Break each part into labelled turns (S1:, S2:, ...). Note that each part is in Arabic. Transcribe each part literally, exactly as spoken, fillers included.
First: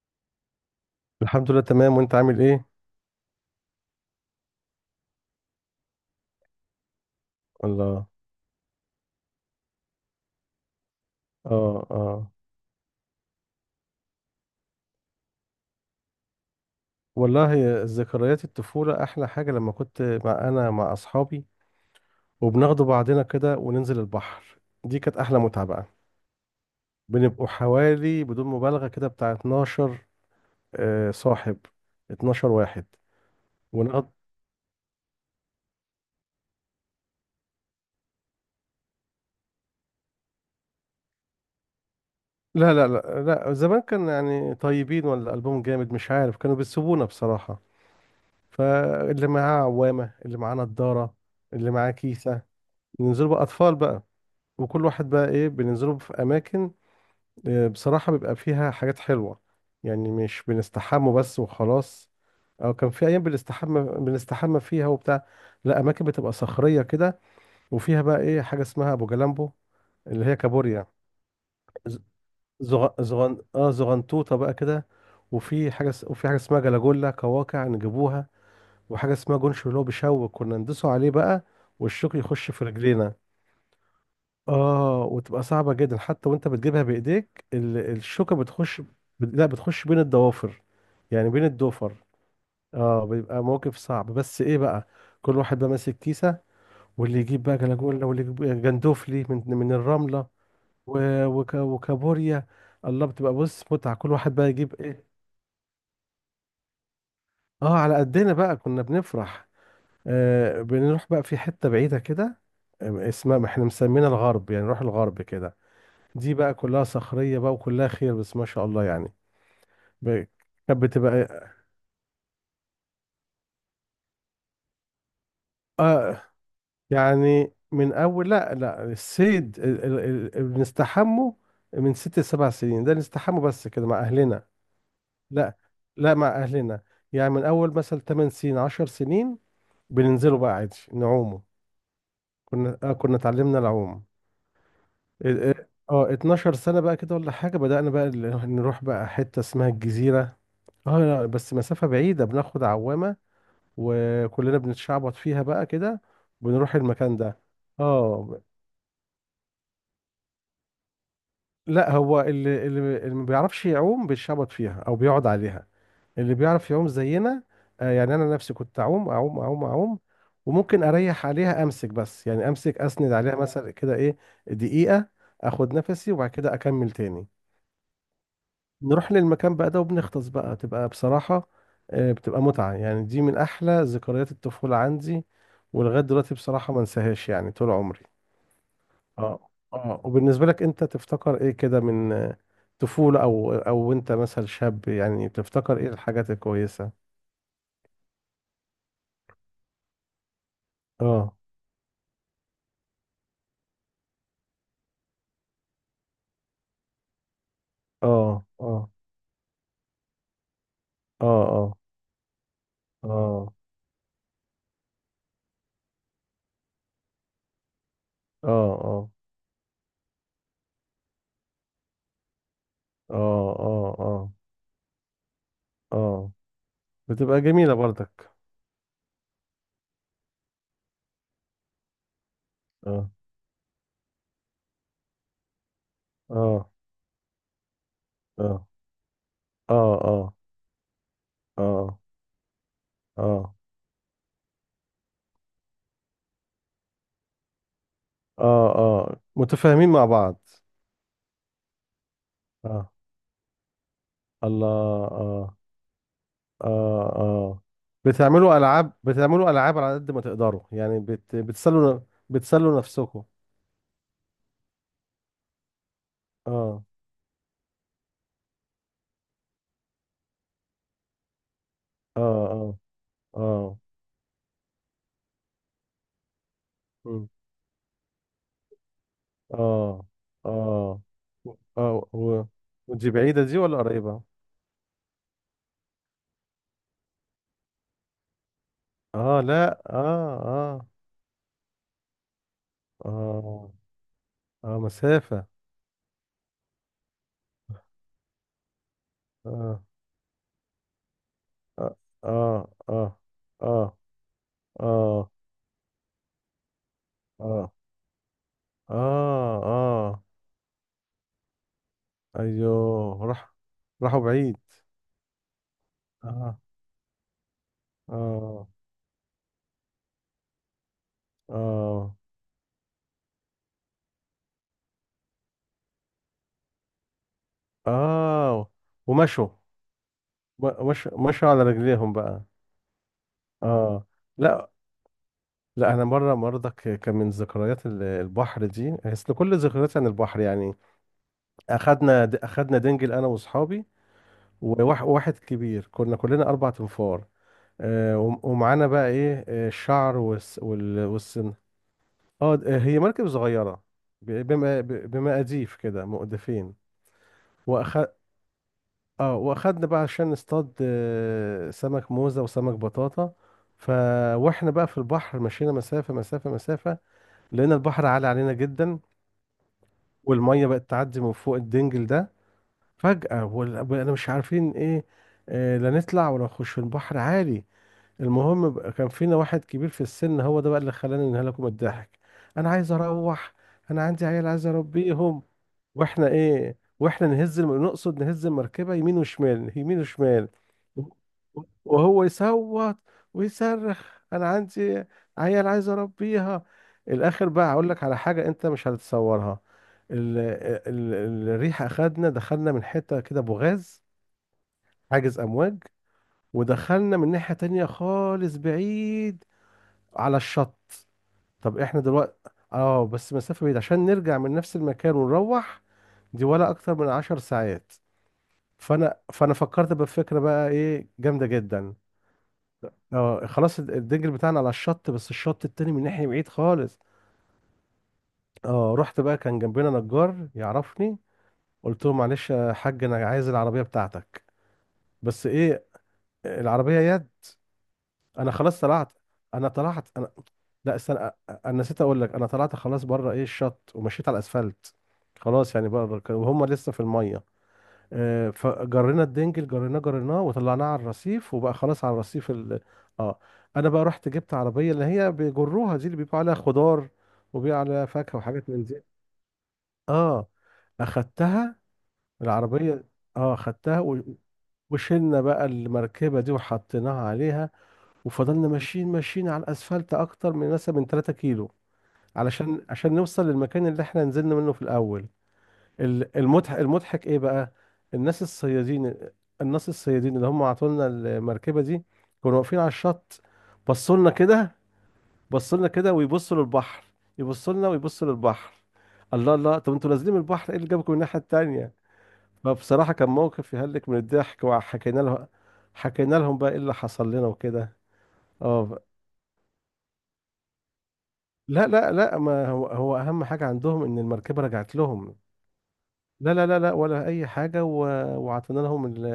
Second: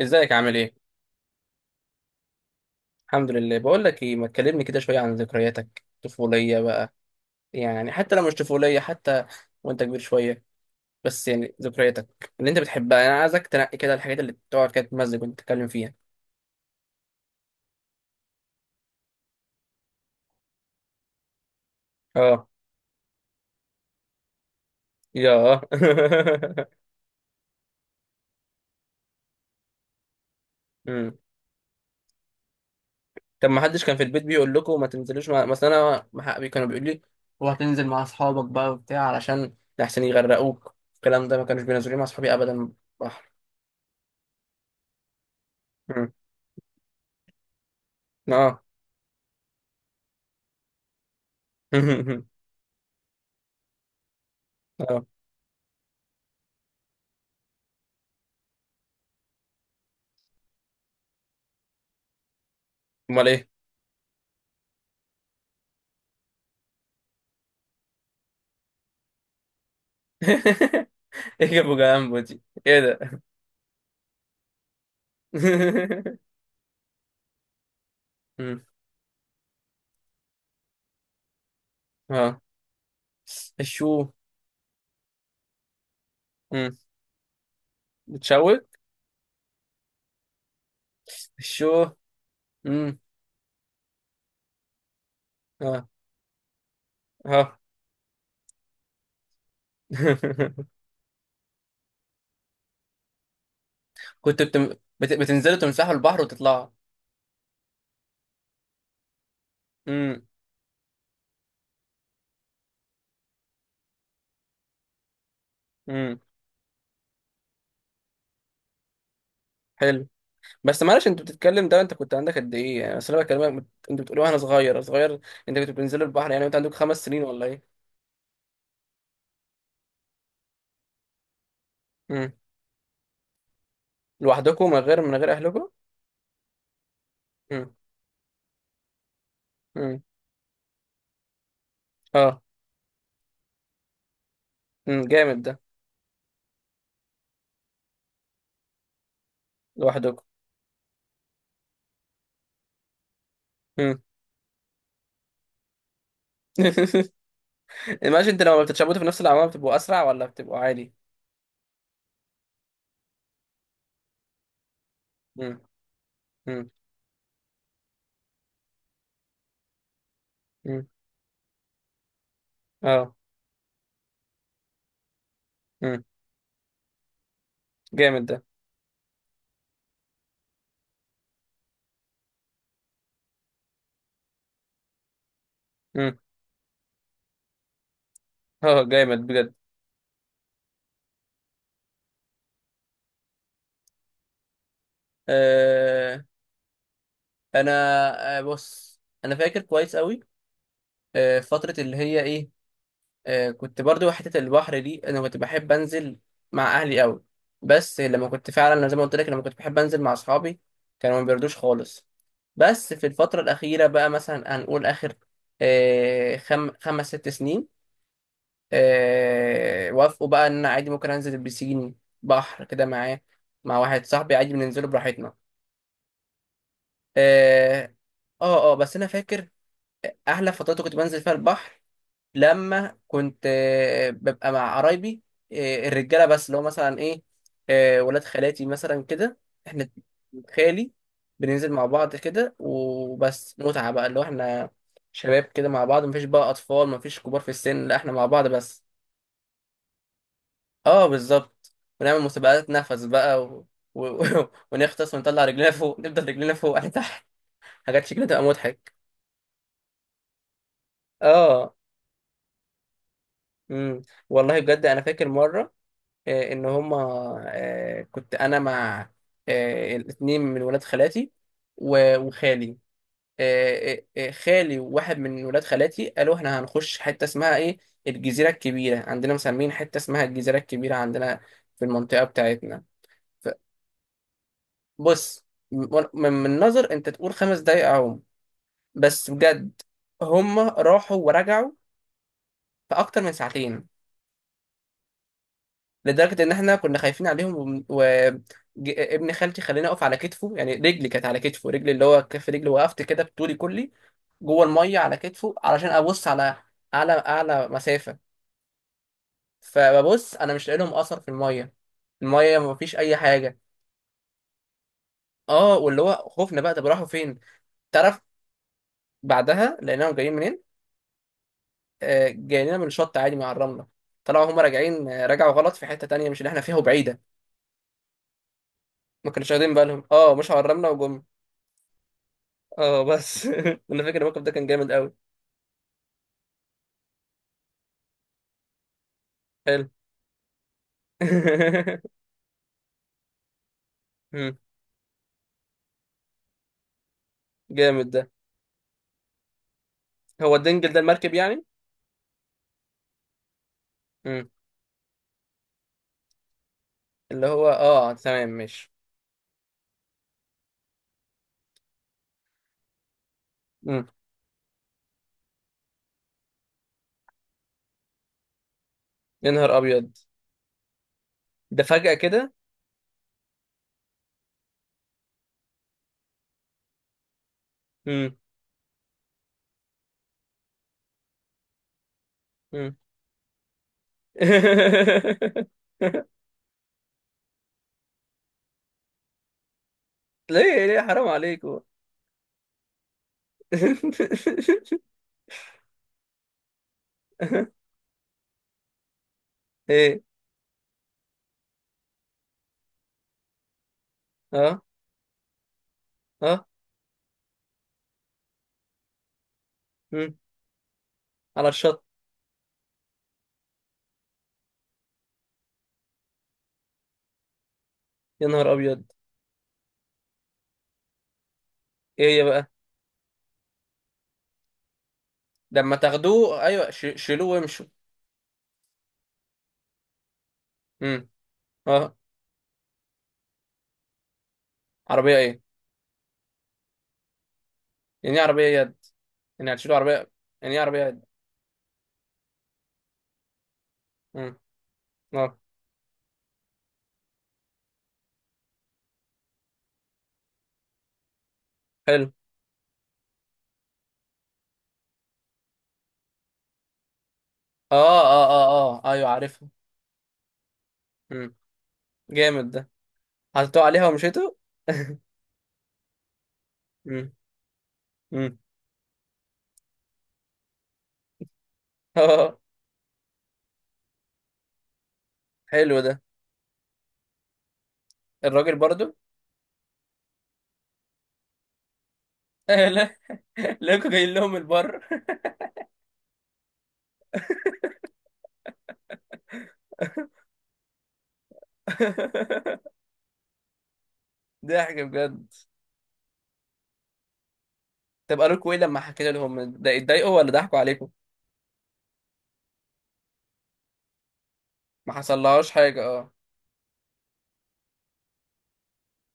S1: ازيك عامل ايه؟
S2: الحمد لله تمام. وانت عامل ايه؟
S1: الحمد لله. بقول لك ايه، ما تكلمني كده شويه عن ذكرياتك الطفوليه بقى. يعني
S2: الله.
S1: حتى لو مش طفوليه حتى، وانت كبير شويه. بس يعني
S2: اه اه.
S1: ذكرياتك اللي انت بتحبها، انا عايزك تنقي كده الحاجات اللي تقعد كده تمزج وانت تتكلم فيها.
S2: والله، ذكريات الطفولة احلى حاجة. لما كنت مع انا مع اصحابي
S1: اه.
S2: وبناخدوا بعضنا كده وننزل البحر، دي كانت احلى
S1: يا
S2: متعة بقى. بنبقوا حوالي بدون مبالغة كده بتاع اتناشر. آه،
S1: امم.
S2: صاحب اتناشر واحد.
S1: طب ما حدش كان في
S2: ونقض.
S1: البيت بيقول لكم ما تنزلوش مع... مثلا انا مع حقي كانوا بيقول لي: هو هتنزل مع اصحابك بقى وبتاع علشان لحسن يغرقوك. الكلام ده ما كانوش بينزلوني مع اصحابي ابدا.
S2: لا لا لا
S1: بحر.
S2: لا، زمان كان يعني طيبين ولا قلبهم جامد مش
S1: امم.
S2: عارف، كانوا بيسيبونا بصراحة.
S1: اه.
S2: فاللي معاه عوامة، اللي معاه نضارة، اللي معاه كيسة. ننزلوا بقى اطفال بقى، وكل
S1: اه،
S2: واحد بقى ايه بننزله في اماكن. آه، بصراحة بيبقى فيها حاجات حلوة. يعني مش بنستحمى بس وخلاص، او كان في ايام
S1: امال ايه.
S2: بنستحمى بنستحمى فيها وبتاع. لا، اماكن بتبقى صخرية كده، وفيها بقى ايه حاجة اسمها ابو جلامبو، اللي هي كابوريا.
S1: ايه ابو
S2: ز-
S1: جامبو دي؟ ايه
S2: زغ...
S1: ده؟
S2: زغن... اه زغنطوطة بقى كده. وفي حاجة اس- وفي حاجة اسمها جلاجولا كواكع نجيبوها.
S1: مم.
S2: وحاجة اسمها جونش، اللي هو بشوك، كنا ندوسه عليه بقى والشوك
S1: اه.
S2: يخش في رجلينا.
S1: الشو.
S2: اه، وتبقى صعبة جدا حتى وانت
S1: مم.
S2: بتجيبها بايديك، ال- الشوكة
S1: بتشوك.
S2: بتخش. لا، بتخش بين الضوافر، يعني بين
S1: الشو.
S2: الضفر.
S1: مم.
S2: اه، بيبقى موقف صعب، بس ايه بقى، كل واحد بقى
S1: اه
S2: ماسك كيسة. واللي يجيب بقى
S1: اه.
S2: جلاجولا، واللي يجيب جندوفلي من من الرملة، و- وك وكابوريا. الله، بتبقى بص متعة، كل واحد
S1: كنت
S2: بقى
S1: بتم...
S2: يجيب ايه.
S1: بت... بتنزلوا تمسحوا البحر وتطلعوا؟
S2: اه، على قدنا بقى كنا بنفرح.
S1: مم.
S2: آه، بنروح بقى في حتة بعيدة كده، آه، اسمها ما احنا مسمينها الغرب، يعني نروح الغرب كده.
S1: مم.
S2: دي بقى كلها صخرية بقى وكلها خير، بس ما شاء الله يعني.
S1: حلو.
S2: ب- كانت
S1: بس معلش، انت
S2: بتبقى
S1: بتتكلم، ده انت كنت عندك قد ايه يعني؟ اصل انا بكلمك، بت- انت بتقول وانا صغير صغير. انت كنت بتنزلوا
S2: آه،
S1: البحر، يعني انت عندك خمس سنين ولا
S2: يعني
S1: ايه؟
S2: من أول، لا لا، الصيد، ال- ال- ال- ال- بنستحمه من ست
S1: مم.
S2: لسبع سنين ده، نستحمه بس كده مع أهلنا.
S1: لوحدكم، من غير من غير
S2: لا،
S1: اهلكم.
S2: لا مع أهلنا. يعني من
S1: مم.
S2: أول مثلا تمن سنين عشر سنين
S1: مم.
S2: بننزله بقى عادي نعومه.
S1: اه.
S2: كنا آه كنا اتعلمنا العوم.
S1: مم. جامد
S2: ال-
S1: ده.
S2: ال- اه اتناشر سنة بقى كده ولا حاجة، بدأنا بقى ال- نروح بقى حتة اسمها
S1: لوحدكم.
S2: الجزيرة. اه، لا بس مسافة بعيدة، بناخد عوامة
S1: مم.
S2: وكلنا بنتشعبط فيها بقى كده، بنروح المكان ده.
S1: ماشي.
S2: اه،
S1: انت لما بتتشابطوا في نفس العماره بتبقوا اسرع ولا بتبقوا عادي؟
S2: لا هو اللي اللي اللي ما بيعرفش يعوم بيتشعبط فيها او بيقعد
S1: امم.
S2: عليها. اللي
S1: امم.
S2: بيعرف يعوم زينا. آه، يعني انا نفسي كنت اعوم اعوم اعوم اعوم، وممكن
S1: امم.
S2: اريح عليها امسك، بس يعني امسك اسند
S1: اه.
S2: عليها مثلا كده ايه، دقيقة، اخد
S1: امم.
S2: نفسي وبعد كده اكمل تاني.
S1: جامد ده.
S2: نروح للمكان بقى ده وبنغطس بقى، تبقى بصراحة آه، بتبقى متعة. يعني دي من أحلى ذكريات الطفولة عندي، ولغاية
S1: امم.
S2: دلوقتي بصراحة ما انساهاش يعني طول عمري.
S1: اه. جامد
S2: اه
S1: بجد.
S2: اه. وبالنسبة لك أنت تفتكر إيه كده من آه، طفولة أو أو أنت مثلا شاب، يعني تفتكر إيه
S1: آه.
S2: الحاجات الكويسة.
S1: انا. آه بص، انا فاكر كويس قوي.
S2: اه
S1: آه فتره اللي هي ايه. آه كنت برضو حته البحر دي، انا كنت بحب انزل مع اهلي قوي. بس لما
S2: اه
S1: كنت فعلا
S2: اه
S1: زي ما قلت لك، لما كنت بحب انزل مع اصحابي كانوا ما
S2: اه
S1: بيردوش
S2: اه
S1: خالص. بس في الفتره
S2: اه
S1: الاخيره بقى، مثلا هنقول اخر آه خم... خمس ست سنين،
S2: اه اه
S1: آه، وافقوا بقى ان انا عادي ممكن انزل البسين. بحر كده
S2: اه
S1: معاه، مع
S2: اه
S1: واحد
S2: اه
S1: صاحبي، عادي بننزله براحتنا.
S2: اه. بتبقى جميلة
S1: اه
S2: برضك.
S1: اه. آه، بس انا فاكر احلى فترات كنت بنزل فيها البحر لما
S2: اه
S1: كنت آه، ببقى مع قرايبي. آه، الرجاله بس اللي هو
S2: اه
S1: مثلا ايه. آه، ولاد خالاتي
S2: اه
S1: مثلا كده. احنا.
S2: اه اه
S1: خالي. بننزل مع
S2: اه
S1: بعض كده،
S2: اه
S1: وبس متعه بقى، اللي هو احنا شباب كده مع بعض، مفيش بقى اطفال، مفيش كبار في السن، لا احنا مع بعض
S2: اه
S1: بس.
S2: اه. متفاهمين مع بعض.
S1: اه، بالظبط. ونعمل مسابقات
S2: اه.
S1: نفس بقى و... و... و...
S2: الله.
S1: ونغطس ونطلع
S2: اه
S1: رجلينا فوق، نفضل رجلينا فوق وإحنا
S2: اه
S1: تحت.
S2: اه.
S1: حاجات شكلها تبقى
S2: بتعملوا العاب،
S1: مضحك.
S2: بتعملوا العاب على قد ما تقدروا، يعني بت...
S1: اه.
S2: بتسلوا، بتسلوا نفسكم.
S1: امم. والله بجد انا فاكر مره، آه، ان
S2: اه
S1: هما، آه، كنت انا مع آه، الاتنين من ولاد خالاتي و...
S2: اه
S1: وخالي.
S2: اه اه.
S1: آه، آه، آه، خالي وواحد من ولاد خالاتي قالوا احنا هنخش حته
S2: مم.
S1: اسمها ايه، الجزيره الكبيره. عندنا مسمين حته
S2: اه
S1: اسمها الجزيره الكبيره،
S2: اه
S1: عندنا في
S2: اه
S1: المنطقه
S2: و...
S1: بتاعتنا.
S2: ودي بعيدة دي ولا قريبة؟
S1: بص، من من نظر انت تقول خمس دقايق اهو، بس
S2: اه لا
S1: بجد
S2: اه
S1: هم
S2: اه.
S1: راحوا ورجعوا في اكتر من
S2: اه
S1: ساعتين.
S2: اه مسافة.
S1: لدرجه ان احنا كنا خايفين عليهم. وابن خالتي
S2: اه
S1: خلاني اقف على كتفه، يعني رجلي كانت على كتفه،
S2: اه
S1: رجلي اللي هو كف
S2: اه
S1: رجلي وقفت
S2: اه
S1: كده بطولي كلي
S2: اه
S1: جوه الميه على
S2: اه
S1: كتفه علشان ابص على اعلى اعلى
S2: اه
S1: مسافه.
S2: اه اه.
S1: فببص انا مش لاقي لهم اثر في الميه. الميه ما فيش اي
S2: ايوه راح،
S1: حاجه.
S2: راحوا بعيد.
S1: اه، واللي هو
S2: اه
S1: خوفنا بقى، طب راحوا فين؟ تعرف،
S2: اه
S1: بعدها لقيناهم جايين منين؟
S2: اه
S1: آه، جاي لنا من شط عادي مع الرمله. طلعوا هم راجعين، آه، رجعوا غلط في حته تانية مش اللي احنا فيها وبعيده.
S2: اه.
S1: ما
S2: ومشوا.
S1: كانوش واخدين بالهم، اه مش على
S2: و-
S1: الرمله
S2: مش
S1: وجم.
S2: مشوا على رجليهم بقى.
S1: اه، بس انا
S2: اه.
S1: فاكر الموقف ده كان
S2: لا
S1: جامد قوي.
S2: لا، انا مره مرضك كان من ذكريات ال- البحر دي، اصل كل
S1: حلو.
S2: ذكرياتي عن البحر يعني. اخدنا د- اخدنا دنجل انا واصحابي،
S1: مم،
S2: وواح- وواحد كبير، كنا كلنا اربع تنفار.
S1: جامد
S2: آه،
S1: ده.
S2: وم- ومعانا بقى ايه، آه، الشعر
S1: هو
S2: والس-
S1: الدنجل ده
S2: وال-
S1: المركب
S2: والسن.
S1: يعني؟
S2: اه د- هي مركب صغيره، ب-
S1: مم.
S2: بما ب- بمقاديف كده مؤدفين.
S1: اللي هو اه تمام، ماشي.
S2: اه، واخدنا بقى عشان نصطاد آه، سمك موزة وسمك بطاطا. ف
S1: مم.
S2: واحنا بقى في البحر، مشينا مسافة مسافة مسافة، لقينا البحر عالي علينا جدا،
S1: يا نهار ابيض.
S2: والمية بقت تعدي من فوق
S1: ده
S2: الدنجل
S1: فجأة
S2: ده.
S1: كده؟
S2: فجأة، وانا مش عارفين ايه، آه، لا نطلع ولا نخش، في البحر عالي.
S1: مم.
S2: المهم بقى، كان فينا واحد كبير في السن، هو ده بقى اللي خلاني انهلكوا من الضحك. انا عايز
S1: مم.
S2: اروح، انا عندي عيال عايز اربيهم. واحنا ايه، واحنا نهز الم... نقصد نهز المركبه يمين وشمال يمين وشمال،
S1: ليه ليه، حرام عليكم.
S2: وهو يصوت ويصرخ: انا عندي عيال عايز اربيها. الاخر بقى هقول لك على حاجه انت مش هتتصورها.
S1: ايه.
S2: ال... ال... ال- الريح اخدنا، دخلنا من حته كده بوغاز،
S1: اه
S2: حاجز امواج،
S1: اه.
S2: ودخلنا من ناحيه تانية خالص بعيد،
S1: مم.
S2: على الشط.
S1: على
S2: طب احنا
S1: الشط.
S2: دلوقتي، اه بس مسافة بعيدة عشان نرجع من نفس المكان ونروح، دي ولا اكتر من عشر ساعات.
S1: يا نهار ابيض.
S2: فانا فانا فكرت بفكرة بقى ايه جامدة جدا.
S1: ايه يا بقى؟
S2: اه، خلاص، الد- الدنجل بتاعنا على الشط، بس الشط التاني
S1: لما
S2: من ناحية بعيد
S1: تاخدوه، ايوه،
S2: خالص.
S1: ش- شيلوه وامشوا.
S2: اه، رحت بقى، كان جنبنا نجار يعرفني.
S1: امم.
S2: قلت له:
S1: اه.
S2: معلش يا حاج، انا عايز العربية بتاعتك.
S1: عربيه
S2: بس
S1: ايه؟
S2: ايه؟ العربية يد.
S1: يعني ايه
S2: انا
S1: عربيه
S2: خلاص
S1: يد؟
S2: طلعت انا
S1: يعني هتشيلوا
S2: طلعت انا
S1: عربيه؟ يعني ايه
S2: لا
S1: عربيه
S2: استنى،
S1: يد؟
S2: أ- انا نسيت اقول لك، انا طلعت خلاص بره ايه الشط، ومشيت على
S1: امم.
S2: الاسفلت.
S1: اه.
S2: خلاص، يعني بره ك- وهم لسه في الميه. آه، فجرينا الدنجل، جريناه جريناه وطلعناه على الرصيف، وبقى خلاص على
S1: حلو.
S2: الرصيف ال... اه. انا بقى رحت جبت عربيه، اللي هي بيجروها دي، اللي بيبقى عليها خضار وبيبقى عليها
S1: اه
S2: فاكهه
S1: اه اه
S2: وحاجات من دي.
S1: اه، ايوه عارفها.
S2: اه،
S1: امم.
S2: اخدتها
S1: جامد ده.
S2: العربيه. اه،
S1: حطيتوه
S2: اخدتها
S1: عليها
S2: و-
S1: ومشيتوا.
S2: وشلنا بقى المركبه دي وحطيناها
S1: امم.
S2: عليها،
S1: امم.
S2: وفضلنا ماشيين ماشيين على الاسفلت اكتر من مثلا من ثلاثة كيلو،
S1: اه. اه،
S2: علشان عشان نوصل للمكان اللي احنا نزلنا منه في الاول.
S1: حلو ده.
S2: ال- المضحك، المضحك ايه بقى، الناس
S1: الراجل برضو
S2: الصيادين، الناس الصيادين اللي هم عطولنا المركبه دي، كانوا واقفين
S1: آه،
S2: على
S1: لا،
S2: الشط.
S1: لقوا
S2: بصوا لنا
S1: جايين لهم
S2: كده،
S1: البر.
S2: بصوا لنا كده ويبصوا للبحر، يبصوا لنا ويبصوا للبحر. الله الله، طب انتوا نازلين من البحر، ايه اللي جابكم الناحيه التانيه؟ فبصراحه كان موقف يهلك من الضحك،
S1: ضحك
S2: وحكينا
S1: بجد.
S2: لهم، حكينا لهم بقى ايه اللي حصل لنا وكده.
S1: طب قالوا لكم ايه
S2: اه،
S1: لما حكيت لهم ده، اتضايقوا ولا ضحكوا عليكم؟
S2: لا لا لا، ما هو هو اهم حاجه عندهم ان المركبه رجعت
S1: ما
S2: لهم.
S1: حصلهاش حاجه، اه.
S2: لا لا لا لا، ولا اي حاجه و... وعطينا لهم ال...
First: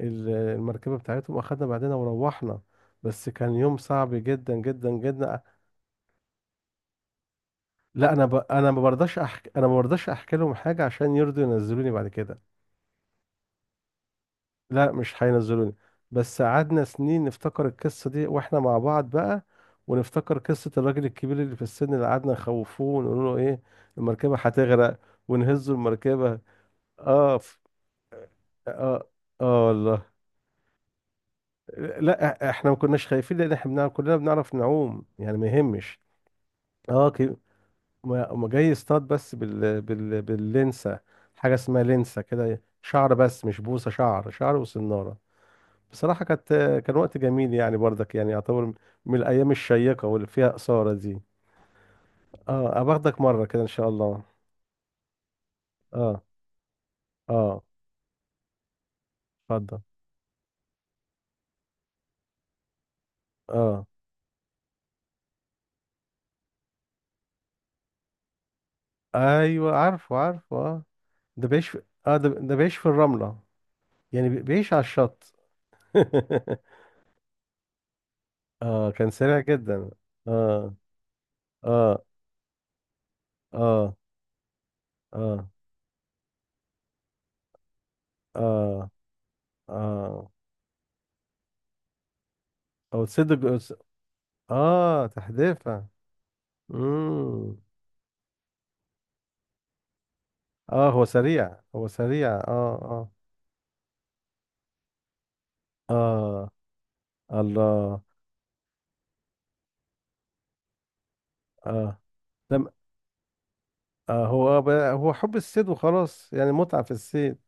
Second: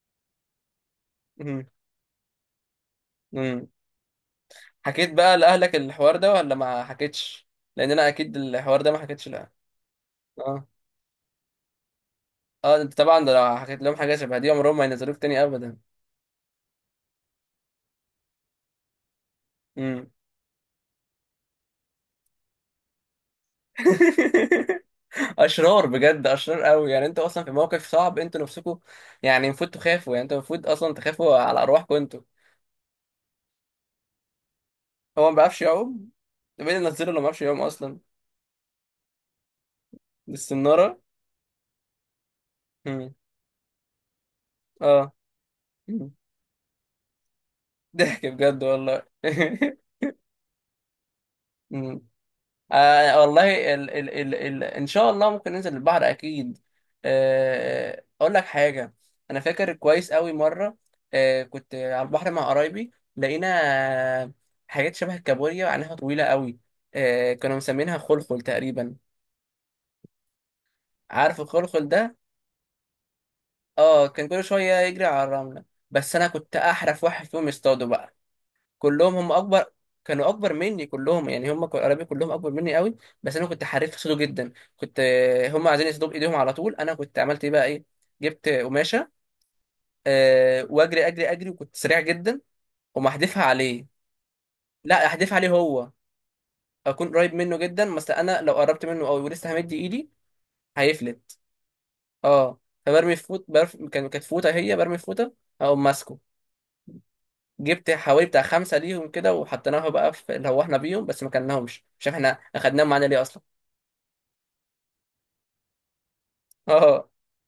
S2: ال- المركبه بتاعتهم،
S1: امم.
S2: واخدنا بعدنا وروحنا. بس كان
S1: امم.
S2: يوم صعب جدا جدا
S1: حكيت بقى
S2: جدا.
S1: لأهلك الحوار ده ولا ما حكيتش؟ لأن أنا
S2: لا، انا ب...
S1: أكيد
S2: انا ما
S1: الحوار ده ما
S2: برضاش
S1: حكيتش
S2: احكي،
S1: لأهلك.
S2: انا ما برضاش احكي لهم
S1: اه
S2: حاجه عشان يرضوا ينزلوني بعد كده.
S1: اه، انت طبعا ده لو حكيت لهم حاجة شبه دي عمرهم ما
S2: لا
S1: ينزلوك
S2: مش
S1: تاني
S2: هينزلوني.
S1: أبدا.
S2: بس قعدنا سنين نفتكر القصه دي واحنا مع بعض بقى،
S1: امم.
S2: ونفتكر قصه الراجل الكبير اللي في السن اللي قعدنا نخوفوه ونقول له ايه، المركبه هتغرق، ونهزوا
S1: اشرار بجد،
S2: المركبه.
S1: اشرار قوي. يعني انتوا
S2: اه
S1: اصلا في
S2: ف-
S1: موقف صعب انتوا نفسكم.
S2: اه
S1: يعني
S2: اه
S1: المفروض
S2: والله.
S1: تخافوا. يعني انتوا المفروض اصلا تخافوا على ارواحكم انتوا.
S2: لا إح- احنا ما كناش خايفين، لان احنا بنعرف، كلنا بنعرف نعوم،
S1: هو ما
S2: يعني ما
S1: بيعرفش
S2: يهمش.
S1: يعوم؟ ده مين اللي نزله
S2: اه
S1: اللي ما
S2: كي...
S1: بيعرفش يعوم اصلا؟
S2: ما ما جاي يصطاد بس بال... بال...
S1: دي السناره.
S2: باللنسة. حاجة اسمها لنسة كده، شعر
S1: امم.
S2: بس مش بوصة، شعر، شعر
S1: اه.
S2: وصنارة.
S1: مم.
S2: بصراحة كانت، كان وقت جميل يعني برضك
S1: ضحك
S2: يعني
S1: بجد
S2: يعتبر
S1: والله.
S2: من الأيام الشيقة واللي فيها إثارة دي.
S1: مم.
S2: اه،
S1: آه
S2: أباخدك مرة كده إن
S1: والله،
S2: شاء
S1: ال ال
S2: الله.
S1: ال ال ان شاء الله ممكن ننزل البحر
S2: اه
S1: اكيد.
S2: اه.
S1: آه اقول لك حاجه، انا فاكر
S2: اتفضل.
S1: كويس قوي مره، آه كنت على البحر مع قرايبي، لقينا
S2: اه.
S1: آه، حاجات شبه الكابوريا وعينها طويله قوي. آه كانوا مسمينها خلخل تقريبا.
S2: ايوه عارفه عارفه اه.
S1: عارف
S2: ده بيعيش في...
S1: الخلخل ده؟
S2: اه ده, ده بيعيش في الرملة.
S1: اه، كان
S2: يعني بي-
S1: كل
S2: بيعيش
S1: شويه
S2: على
S1: يجري على
S2: الشط.
S1: الرمله. بس انا كنت احرف واحد فيهم يصطاده بقى.
S2: اه، كان
S1: كلهم هم
S2: سريع
S1: اكبر،
S2: جدا.
S1: كانوا اكبر
S2: اه
S1: مني كلهم، يعني هم ك-
S2: اه
S1: قرايبي كلهم اكبر مني قوي. بس انا كنت حريف
S2: اه
S1: في صيده جدا. كنت
S2: اه
S1: آه، هم عايزين يصيدوا بايديهم على طول، انا كنت عملت ايه بقى ايه، جبت
S2: اه
S1: قماشه.
S2: اه.
S1: أه واجري اجري اجري وكنت سريع جدا،
S2: او
S1: وما
S2: صدق.
S1: احدفها عليه. لا
S2: اه
S1: احدفها عليه
S2: تحديفة.
S1: هو. اكون قريب
S2: امم.
S1: منه جدا، بس انا لو قربت منه قوي ولسه همد ايدي
S2: اه، هو
S1: هيفلت.
S2: سريع هو سريع اه.
S1: اه.
S2: اه
S1: فبرمي في فوت برف... كان كانت فوطه، هي برمي في فوطه او ماسكه.
S2: اه.
S1: جبت
S2: الله.
S1: حوالي بتاع خمسه ليهم كده، وحطيناها بقى في اللي هو احنا بيهم، بس ما كلناهمش،
S2: اه.
S1: مش عارف احنا
S2: لم.
S1: اخدناهم معانا ليه اصلا.
S2: آه، هو آه بقى- هو حب الصيد وخلاص، يعني متعة في
S1: اه.
S2: الصيد.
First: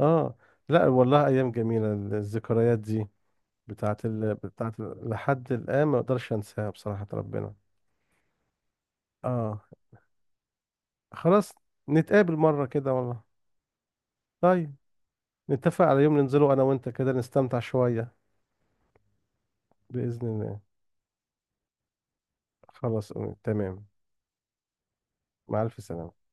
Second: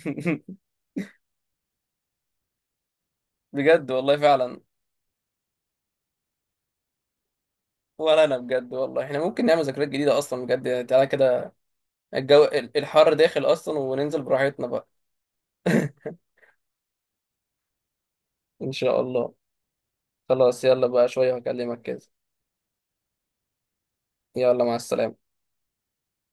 S2: اه. لا والله، ايام جميلة الذكريات دي،
S1: بجد
S2: بتاعت
S1: والله
S2: ال...
S1: فعلا.
S2: بتاعت ال... لحد الان ما اقدرش انساها بصراحة ربنا.
S1: ولا انا بجد والله احنا ممكن نعمل
S2: اه
S1: ذكريات جديده اصلا بجد، يعني تعالى
S2: خلاص،
S1: كده،
S2: نتقابل
S1: الجو
S2: مرة
S1: ال-
S2: كده
S1: الحر
S2: والله.
S1: داخل اصلا، وننزل براحتنا
S2: طيب،
S1: بقى.
S2: نتفق على يوم ننزله أنا وأنت كده نستمتع شوية.
S1: ان شاء الله.
S2: بإذن الله.
S1: خلاص، يلا بقى شويه هكلمك كده.
S2: خلاص تمام.
S1: يلا، مع السلامه.
S2: مع ألف سلامة.